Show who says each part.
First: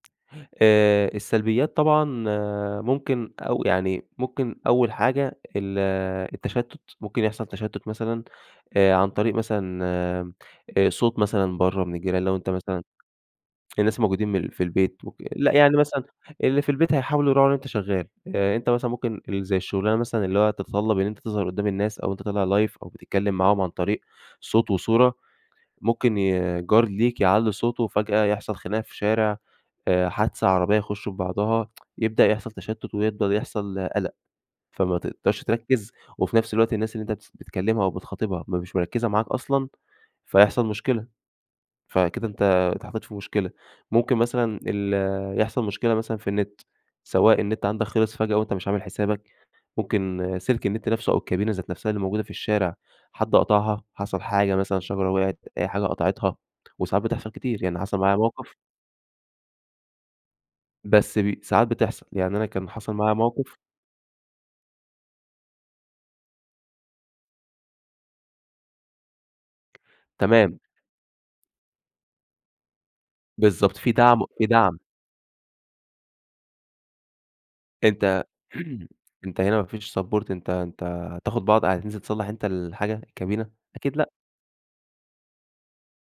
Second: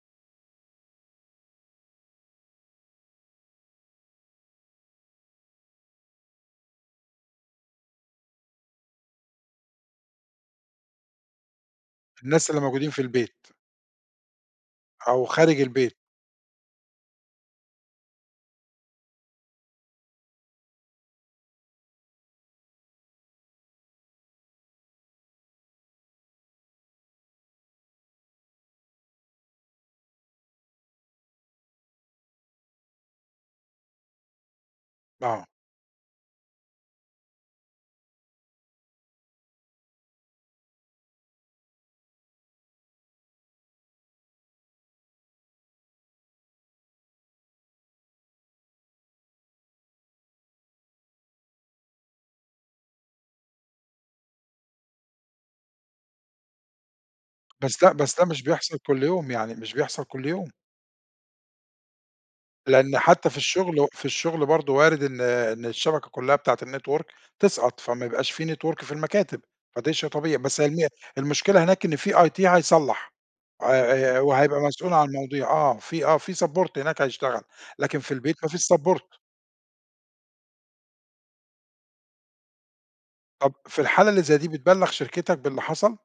Speaker 1: آآ السّلبيّات طبعًا آآ ممكن أو يعني ممكن أول حاجة ال التَّشتُّت، ممكن يحصَل تَشتُّت مثلًا، آآ عن طريق مثلًا آمم صوت مثلًا برَّا من الجيران لو
Speaker 2: الناس
Speaker 1: أنت
Speaker 2: اللي
Speaker 1: مثلًا
Speaker 2: موجودين في البيت.
Speaker 1: في ناس موجودين من في البيت ممكن
Speaker 2: أو
Speaker 1: لأ،
Speaker 2: خارج
Speaker 1: يعني
Speaker 2: البيت.
Speaker 1: مثلًا اللي في البيت هيحاولوا يراعوا إن أنت شغَّال، آآ أنت مثلًا ممكن ال زي الشُّغلانة مثلًا اللي هو تتطلب إن أنت تظهَر قُدّام الناس، أو أنت طالع Live أو بتتكلّم معاهم عن طريق صوت وصورة، ممكن ي جار ليك يعلِّي صوته، فجأة يحصَل خناقة في شارع، آآ حادثة عربيَّة يخشوا في بعضها، يبدأ يحصَل تَشتُّت ويبدأ يحصَل قلق، فما تقدَرش
Speaker 2: آه.
Speaker 1: تركِّز، وفي نفس الوقت الناس اللي أنت بتس بتكلِّمها أو بتخاطبها ما مش مركِّزة معاك أصلًا فيحصَل مشكلة. فكده أنت اتحطَّيت في مشكلة، ممكن مثلًا ال يحصَل مشكلة مثلًا في النِّت، سواء النِّت عندك خلِص فجأة، وأنت مش عامل حسابك، ممكن سِلك النِّت نَفْسُه أو الكابينة ذات نَفْسها اللي موجودة في الشارع، حد قطَعها، حصَل حاجة مثلًا شجرة وقعِت أي حاجة قطَعِتها، وساعات بتحصل كتير، يعني
Speaker 2: بس ده
Speaker 1: حصَل معايا
Speaker 2: بس ده مش
Speaker 1: موقف
Speaker 2: بيحصَل كُلّ يوم، يعني مش بيحصَل كُلّ يوم.
Speaker 1: بس بي ساعات بتحصَل، يعني أنا كان حصَل
Speaker 2: لإن
Speaker 1: معايا
Speaker 2: حتى في
Speaker 1: موقف
Speaker 2: الشُّغل و في الشُّغل برضه وارد إن إن الشَّبَكَة كُلّها بتاعة الNetwork تسقَط، فما يبقاش في Network في المكاتب، فدي شيء طبيعي.
Speaker 1: تمام.
Speaker 2: بس هي الم المشكلة هناك إن في IT هيصلّح،
Speaker 1: بالضبط في
Speaker 2: آآ آآ
Speaker 1: دعم و في
Speaker 2: وهيبقى
Speaker 1: دعم.
Speaker 2: مسؤول عن المواضيع آه، في آه، في Support هناك هيشتغل، لكن في
Speaker 1: أنت
Speaker 2: البيت ما فيش Support.
Speaker 1: أنت هنا ما فيش Support أنت أنت هتاخُد بعض هتنزِل تصلَّح أنت الحاجة، الكابينة؟
Speaker 2: طب في
Speaker 1: أكيد
Speaker 2: الحالة
Speaker 1: لأ.
Speaker 2: اللي زي دي بتبلّغ شركتك باللي حصَل؟